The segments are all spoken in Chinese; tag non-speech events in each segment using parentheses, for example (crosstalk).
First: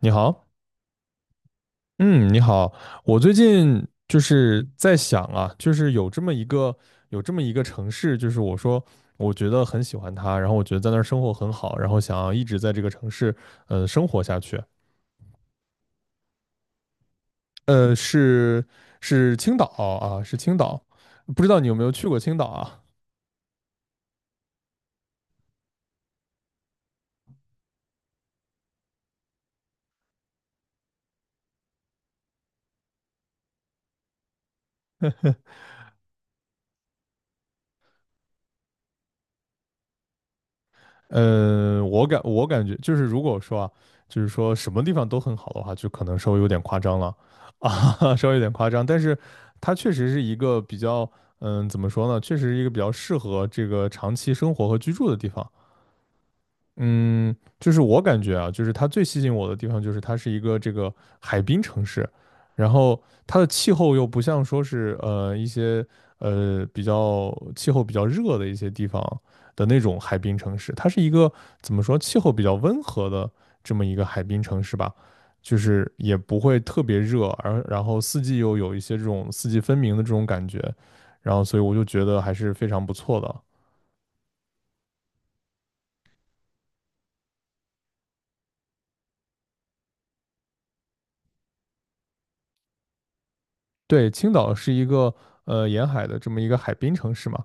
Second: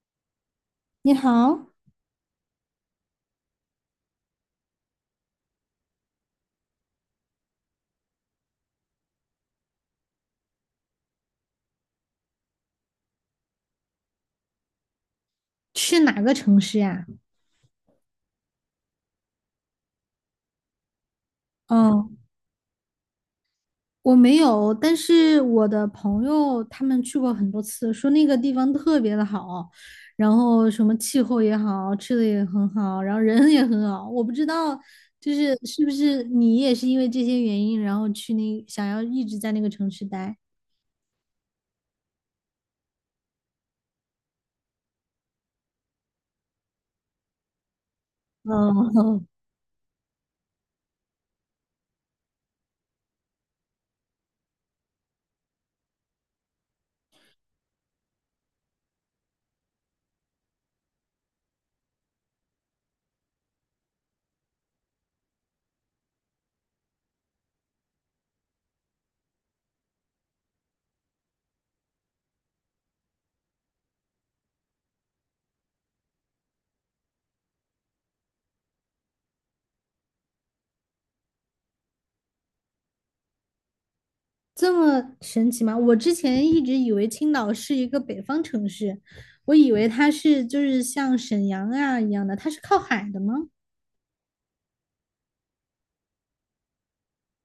你好，你好，嗯，你好，我最近就是在想啊，就是有这么一个城市，就是我说我觉得很喜欢它，然后我觉得在那儿生活很好，然后想要一直在这个城市生活下去，去哪个城市呀？呃是是青岛啊，是青岛，不知道你有没有去嗯，过青岛啊？我没有，但是我的朋友他们去过很多次，说那个地方特别的好，然后什么气候也好，吃的也很好，然后人也很好。我不知道，就是是不是你也是因为这些原因，然后去那想要一直在那个城市待？嗯，我感觉就是，如果说啊，就是说什么地方都很好的话，就可能稍微有点夸张了 (laughs) 啊，稍微有点夸张。但是嗯，它确实是一个比较，嗯，怎么说呢？确实是一个比较适合这个长期生活和居住的地方。嗯，就是我感觉啊，就是它最吸引我的地方就是它是一个这个海滨城市，然后它的气候又不像说是一些比较气候比较热的一些地方的那种海滨城市，它是一个怎么说气候比较温和的这么一个海滨城市吧，就是也不会特别热，而然后四季又有一些这种四季分明的这种感觉，然后所以我就觉得还是非常不错的。(laughs) 这么神奇吗？我之前一直以为青岛是一个北方城市，我以为它是就是像沈阳啊一样的，它是靠海的吗？对，青岛是一个沿海的这么一个海滨城市嘛，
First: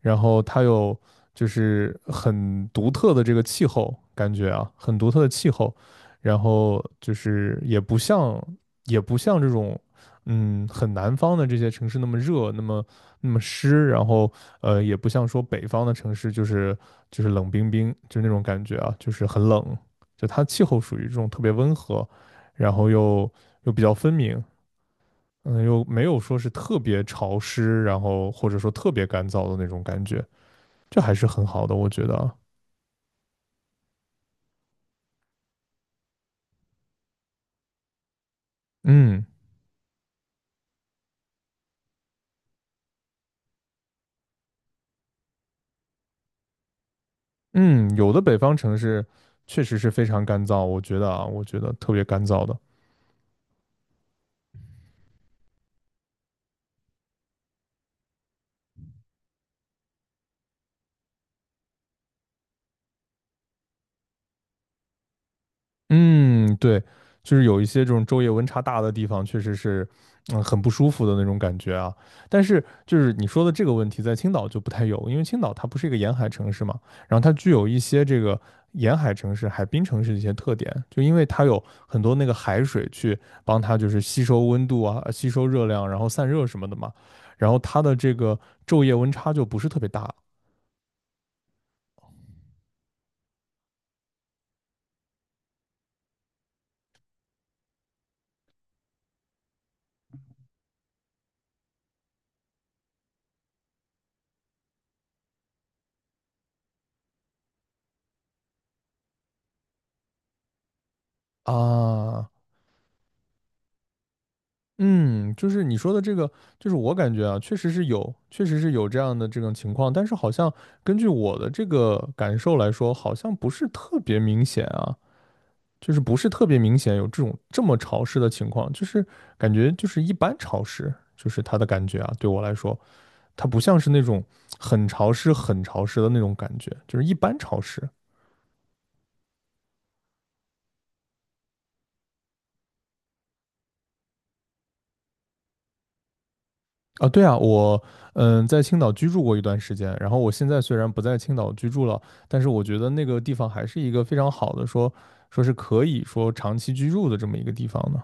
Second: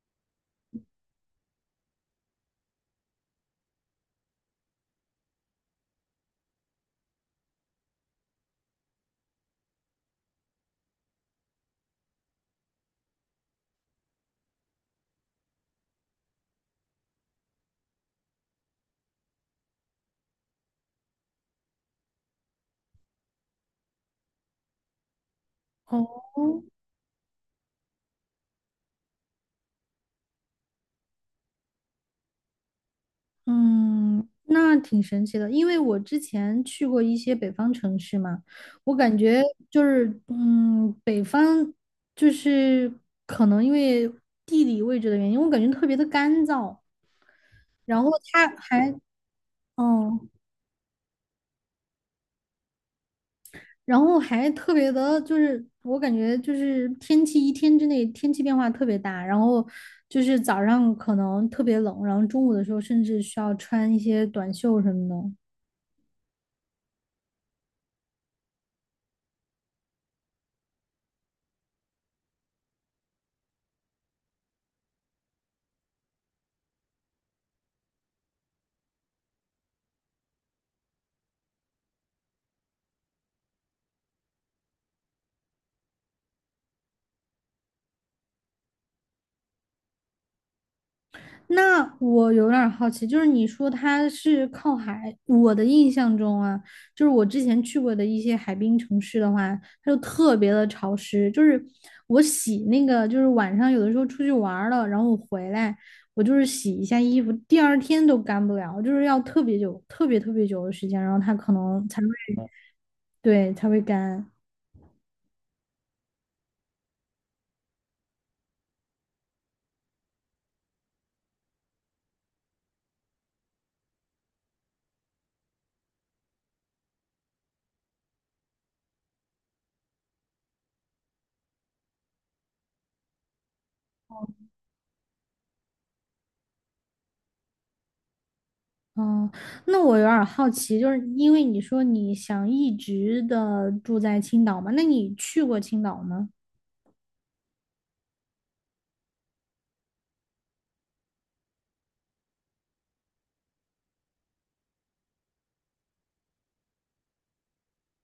然后它有就是很独特的这个气候感觉啊，很独特的气候，然后就是也不像这种嗯很南方的这些城市那么热，那么湿，然后也不像说北方的城市就是冷冰冰，就那种感觉啊，就是很冷，就它气候属于这种特别温和，然后又比较分明，嗯，又没有哦，说是特别潮湿，然后或者说特别干燥的那种感觉，这还是很好的，我觉得啊。嗯，那挺神奇的，因为我之前去过一些北方城市嘛，我感嗯觉就是，嗯，北方就是可能因为地理位置的原因，我感觉特别的干燥，嗯，然有后的北它方城还，市确实是非常嗯，干燥，我觉得啊，我觉得特别干燥的。然后还特别的，就是我感觉就是天气一天之内天气变化特别大，然后就是早上可能特别冷，然后中午的时候甚至需要穿一些短袖什么的。嗯，对，就是有一些这种昼夜温差大的地方，确实是，嗯，很不舒服的那种感觉啊。但是，就是你说的这个问题，在青岛就不太有，因为青岛它不是一个沿海城市嘛，然后它具有一些这个沿海城市、海滨城市的一些特点，就因为它有很多那个海水去帮它就是吸收温度啊、吸收热量，然后散热什么的嘛，然后它的这个昼夜温差就不是特别大那我有点儿好奇，就是你说它是靠海，我的印象中啊，就是我之前去过的一些海滨城市的话，它就特别的潮湿。就是我洗那个，就是晚上有的时候出去玩儿了，然后我回来，我就是洗一下衣服，第二天都干不了，就是要特别久、特别特别久的时间，然后它可能才会，啊。对，才会干。嗯，就是你说的这个，就是我感觉啊，确实是有这样的这种情况，但是好像根据我的这个感受来说，好像不是特别明显啊，就是不是特别明显有这种这么潮湿的情况，就是感觉就是一般潮湿，就是它的感觉啊，对我来说，它不像是那种、很潮湿的那种感觉，就是一般潮湿。哦，那我有点儿好奇，就是因为你说你想一直的住在青岛嘛，那你去过青岛吗？啊，对啊，我在青岛居住过一段时间，然后我现在虽然不在青岛居住了，但是我觉得那个地方还是一个非常好的说是可以说长期居住的这么一个地方呢。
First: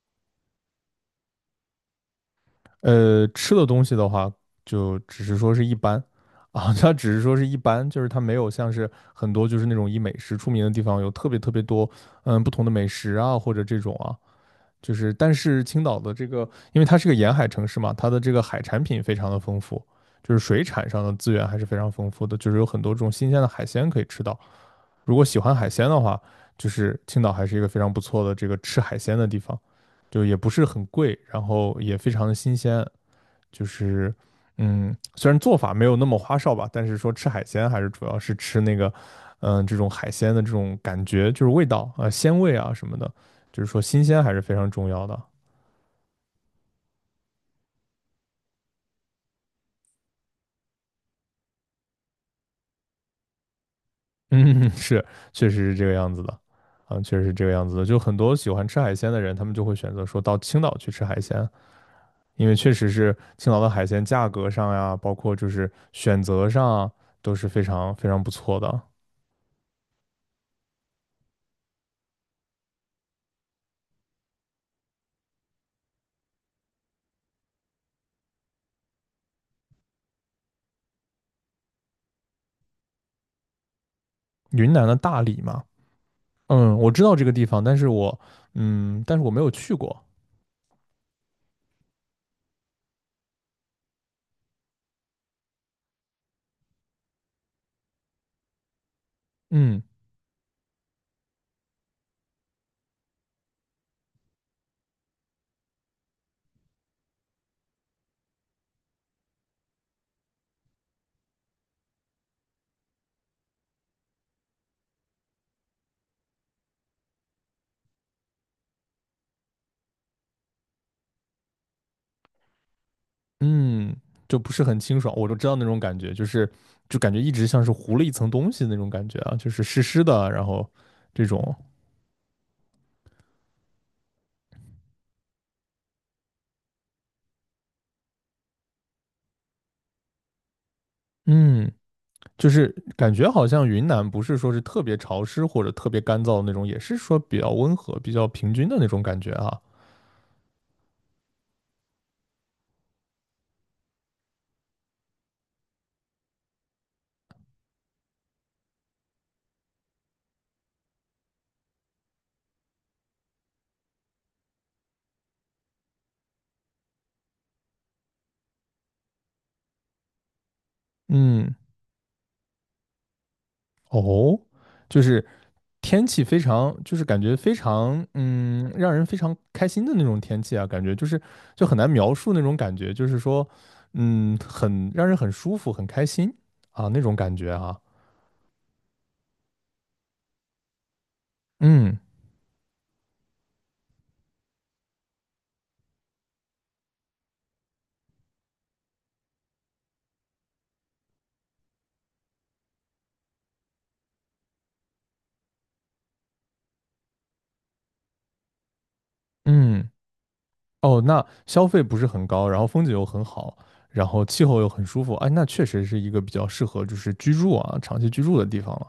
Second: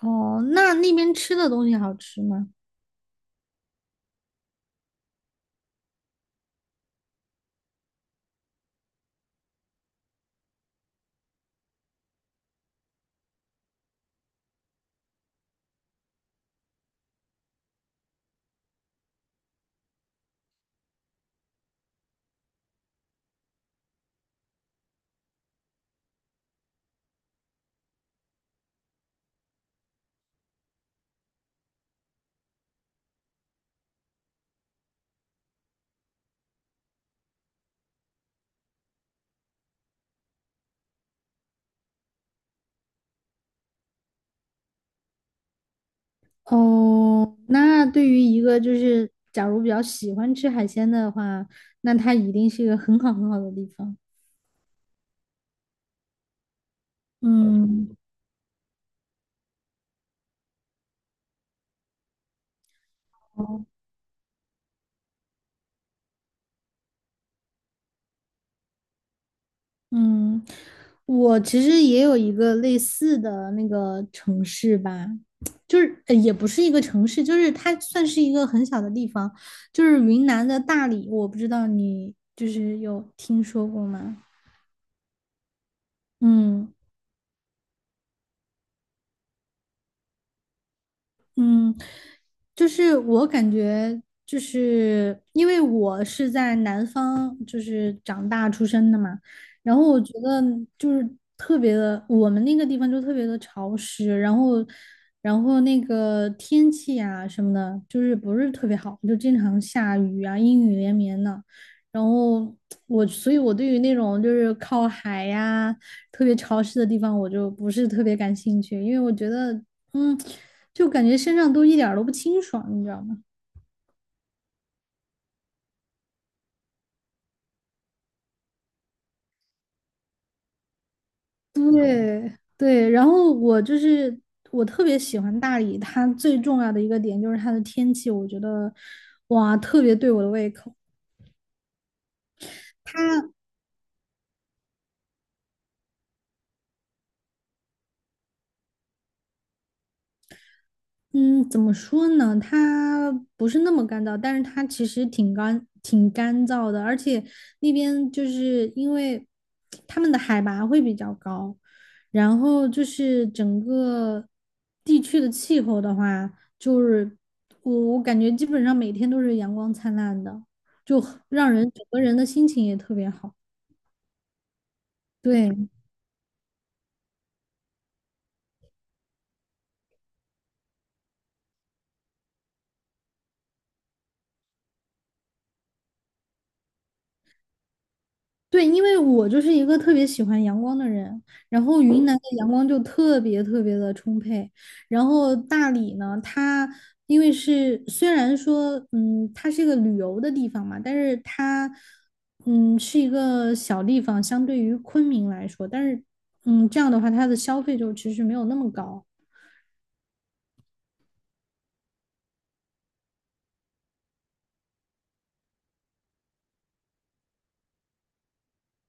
哦，那那边吃的东西好吃吗？呃，吃的东西的话，就只是说是一般啊，(laughs) 它只是说是一般，就是它没有像是很多就是那种以美食出名的地方有特别特别多不同的美食啊或者这种啊，就是但是青岛的这个，因为它是个沿海城市嘛，它的这个海产品非常的丰富，就是水产上的资源还是非常丰富的，就是有很多这种新鲜的海鲜可以吃到。如果喜欢海鲜的话，就是青岛还是一个非常不错的这个吃海鲜的地方，就也不是很贵，然后也非常的新鲜，就是。嗯，虽然做法没有那么花哨吧，但是说吃海鲜还是主要是吃那个，这种海鲜的这种感觉，就是味道啊、鲜味啊什么的，就是说新鲜还是非常重要的。哦，那对于一个就是假如比较喜欢吃海鲜的话，那它一定是一个很好很好的地方。嗯，(laughs) 是，确实是这个样子的，嗯，确实是这个样子的。嗯，就很多喜欢吃海鲜的人，他们就会选择说到青岛去吃海鲜，因为确实是青岛哦，的海鲜价格上呀，包括就是选择上啊都是非常非常不错的。嗯，我其实也有一个类似的那个城市吧，就是也不是一个城市，就是它算是一个很小的地方，就是云南的大理，我不知道你就是有听说过吗？云南的大理嘛，嗯。嗯，我知道这个地方，但是我，嗯，但是我没有去过，嗯，就是我感觉，就是因为我是在南方，就是长大出生的嘛，然嗯后我觉得就是特别的，我们那个地方就特别的潮湿，然后，然后那个天气啊什么的，就是不是特别好，就经常下雨啊，阴雨连绵的。然后我，所以我对于那种就是靠海呀、特别潮湿的地方，我就不是特别感兴趣，因为我觉得嗯，就感觉身上都一点儿都不清爽，你知道吗？嗯，就不是很清爽。我就知道那种感觉，就是就感觉一直像是糊了一层东西那种感觉啊，就是湿湿的，然后这种，对对，然后我就是我特别喜欢大理，它最重要的一个点就是它的天气，我觉得哇，特别对我的胃口。嗯。就是感它觉好像云南不是说是特别潮湿或者特别干燥的那种，也是说比较温和、比较平均的那种感觉啊。嗯，怎么说呢？它不是那么干燥，但是它其实挺干、挺干燥的，而且那边就是因为他们的海拔会比较高，然后就是整个地区的气候的话，就是我感觉基本上每天都是阳光灿烂的，就很让嗯，人整个人的心情也特别好。哦，就是对。天气非常，就是感觉非常，嗯，让人非常开心的那种天气啊，感觉就是就很难描述那种感觉，就是说，嗯，很让人很舒服、很开心啊那种感觉啊。对，因为我就是一个特别喜欢阳光的人，然后嗯云南的阳光就特别特别的充沛，然后大理呢，它因为是虽然说，嗯，它是一个旅游的地方嘛，但是它，嗯，是一个小地方，相对于昆明来说，但是，嗯，这样的话，它的消费就其实没有那么高。嗯。哦，那消费不是很高，然后风景又很好，然后气候又很舒服，哎，那确实是一个比较适合就是居住啊，长期居住的地方了。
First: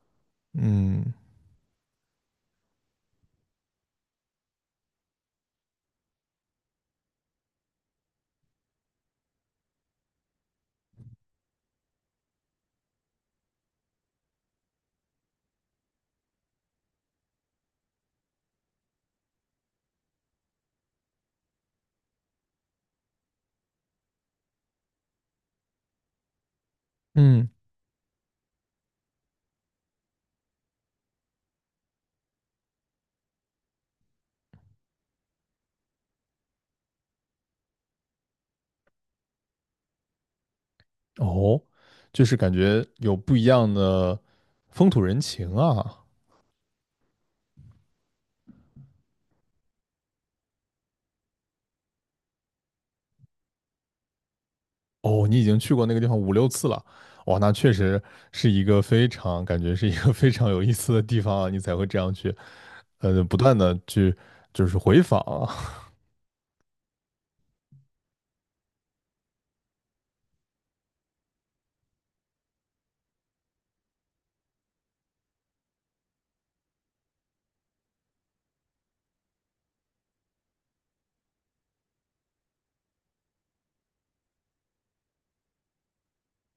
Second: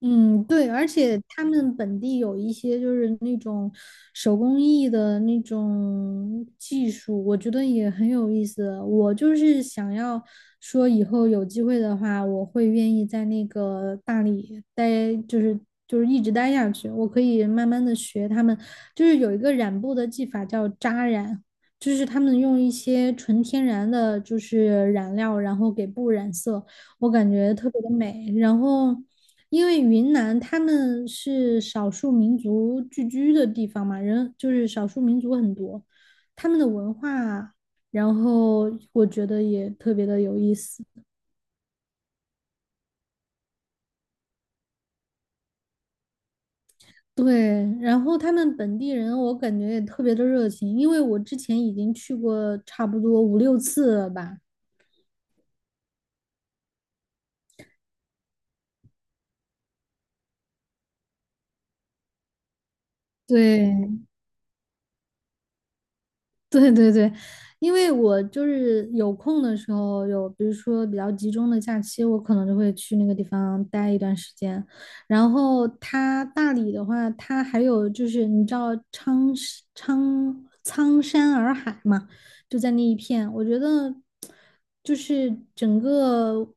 嗯，对，而嗯且他们本地有一些就是那种手工艺的那种技术，我觉得也很有意思。我就是想要说，以后有机会的话，我会愿意在那个大理待，就是一直待下去。我可以慢慢的学他们，就是有一个染布的技法叫扎染，就是他们用一些纯天然的就是染料，然后给布染色。我感嗯，觉特别的美。然后因为云南他们是少数民族聚居的地方嘛，人就是少数民族很多，他们的文化，然后我觉得也特别的有意思。哦，就是感觉有不一样的风土人情啊。对，然后他们本地人，我感觉也特别的热情，因为我之前已经去过差不多5、6次了吧。哦，你已经去过那个地方五六次了，哇，那确实是一个非常感觉是一个 (laughs) 非常有意思的地方啊，你才会这样去，不断的对，去就是回访啊。(laughs) 对对对，因为我就是有空的时候，有比如说比较集中的假期，我可能就会去那个地方待一段时间。然后它大理的话，它还有就是你知道苍山洱海嘛，就在那一片，我觉得就是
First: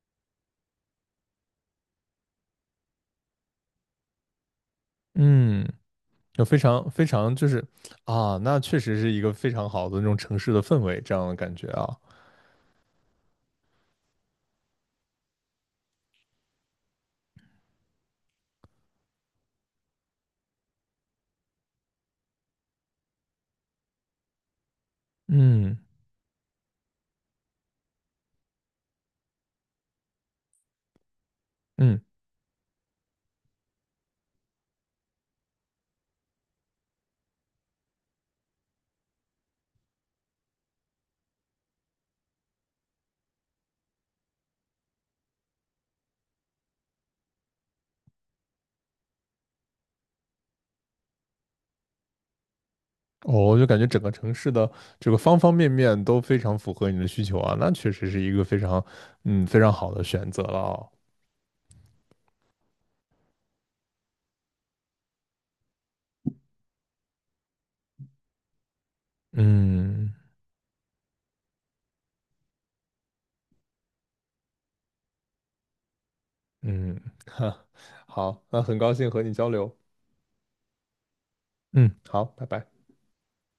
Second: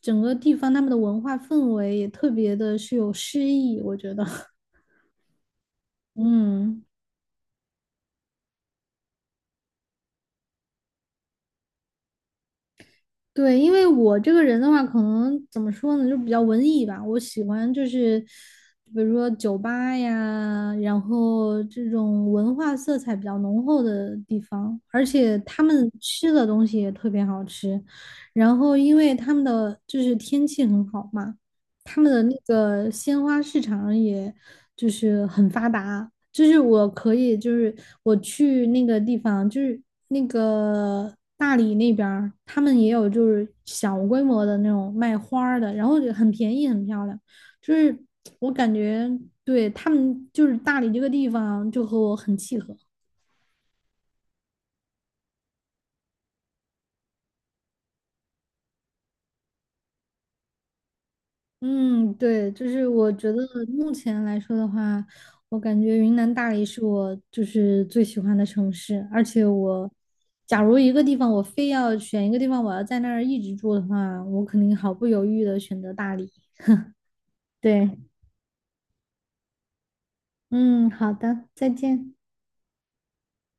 整个地方他们的文化氛围也特别的是有诗意，我觉得，(laughs) (laughs) 嗯就非嗯。常非常就是啊，那确实是一个非常好的那种城市的氛围，这样的感觉啊。对，因为我这个人的话，可能怎么说呢，就比较文艺吧。我喜欢就是，比如说酒吧呀，然后这种文化色彩比较浓厚的地方，而且他嗯们吃的东西也特别好吃。然后因为他们的就是天气很好嘛，嗯，他们的那个鲜花市场也就是很发达，就是我可以，就是我去那个地方，就是那个大理那边儿，他们也有就是小规模的那种卖花儿的，然后就很便宜，很漂亮。就是我感觉对他们，就是大理这个地方就和我很契合。我就感觉整个城市的这个方方面面都非常符合你的需求啊，那确实是一个非常非常好的选择了哦。嗯，对，就是我觉得目前来说的话，我感觉云南大理是我就是最喜欢的城市，而且我嗯假如一个地方我非要选一个地方，我要在那儿一直住的话，我肯定毫不犹豫的选择大理。嗯，(laughs) 哈，对，好，那很高兴和你交流。嗯，好的，再嗯，见。好，拜拜。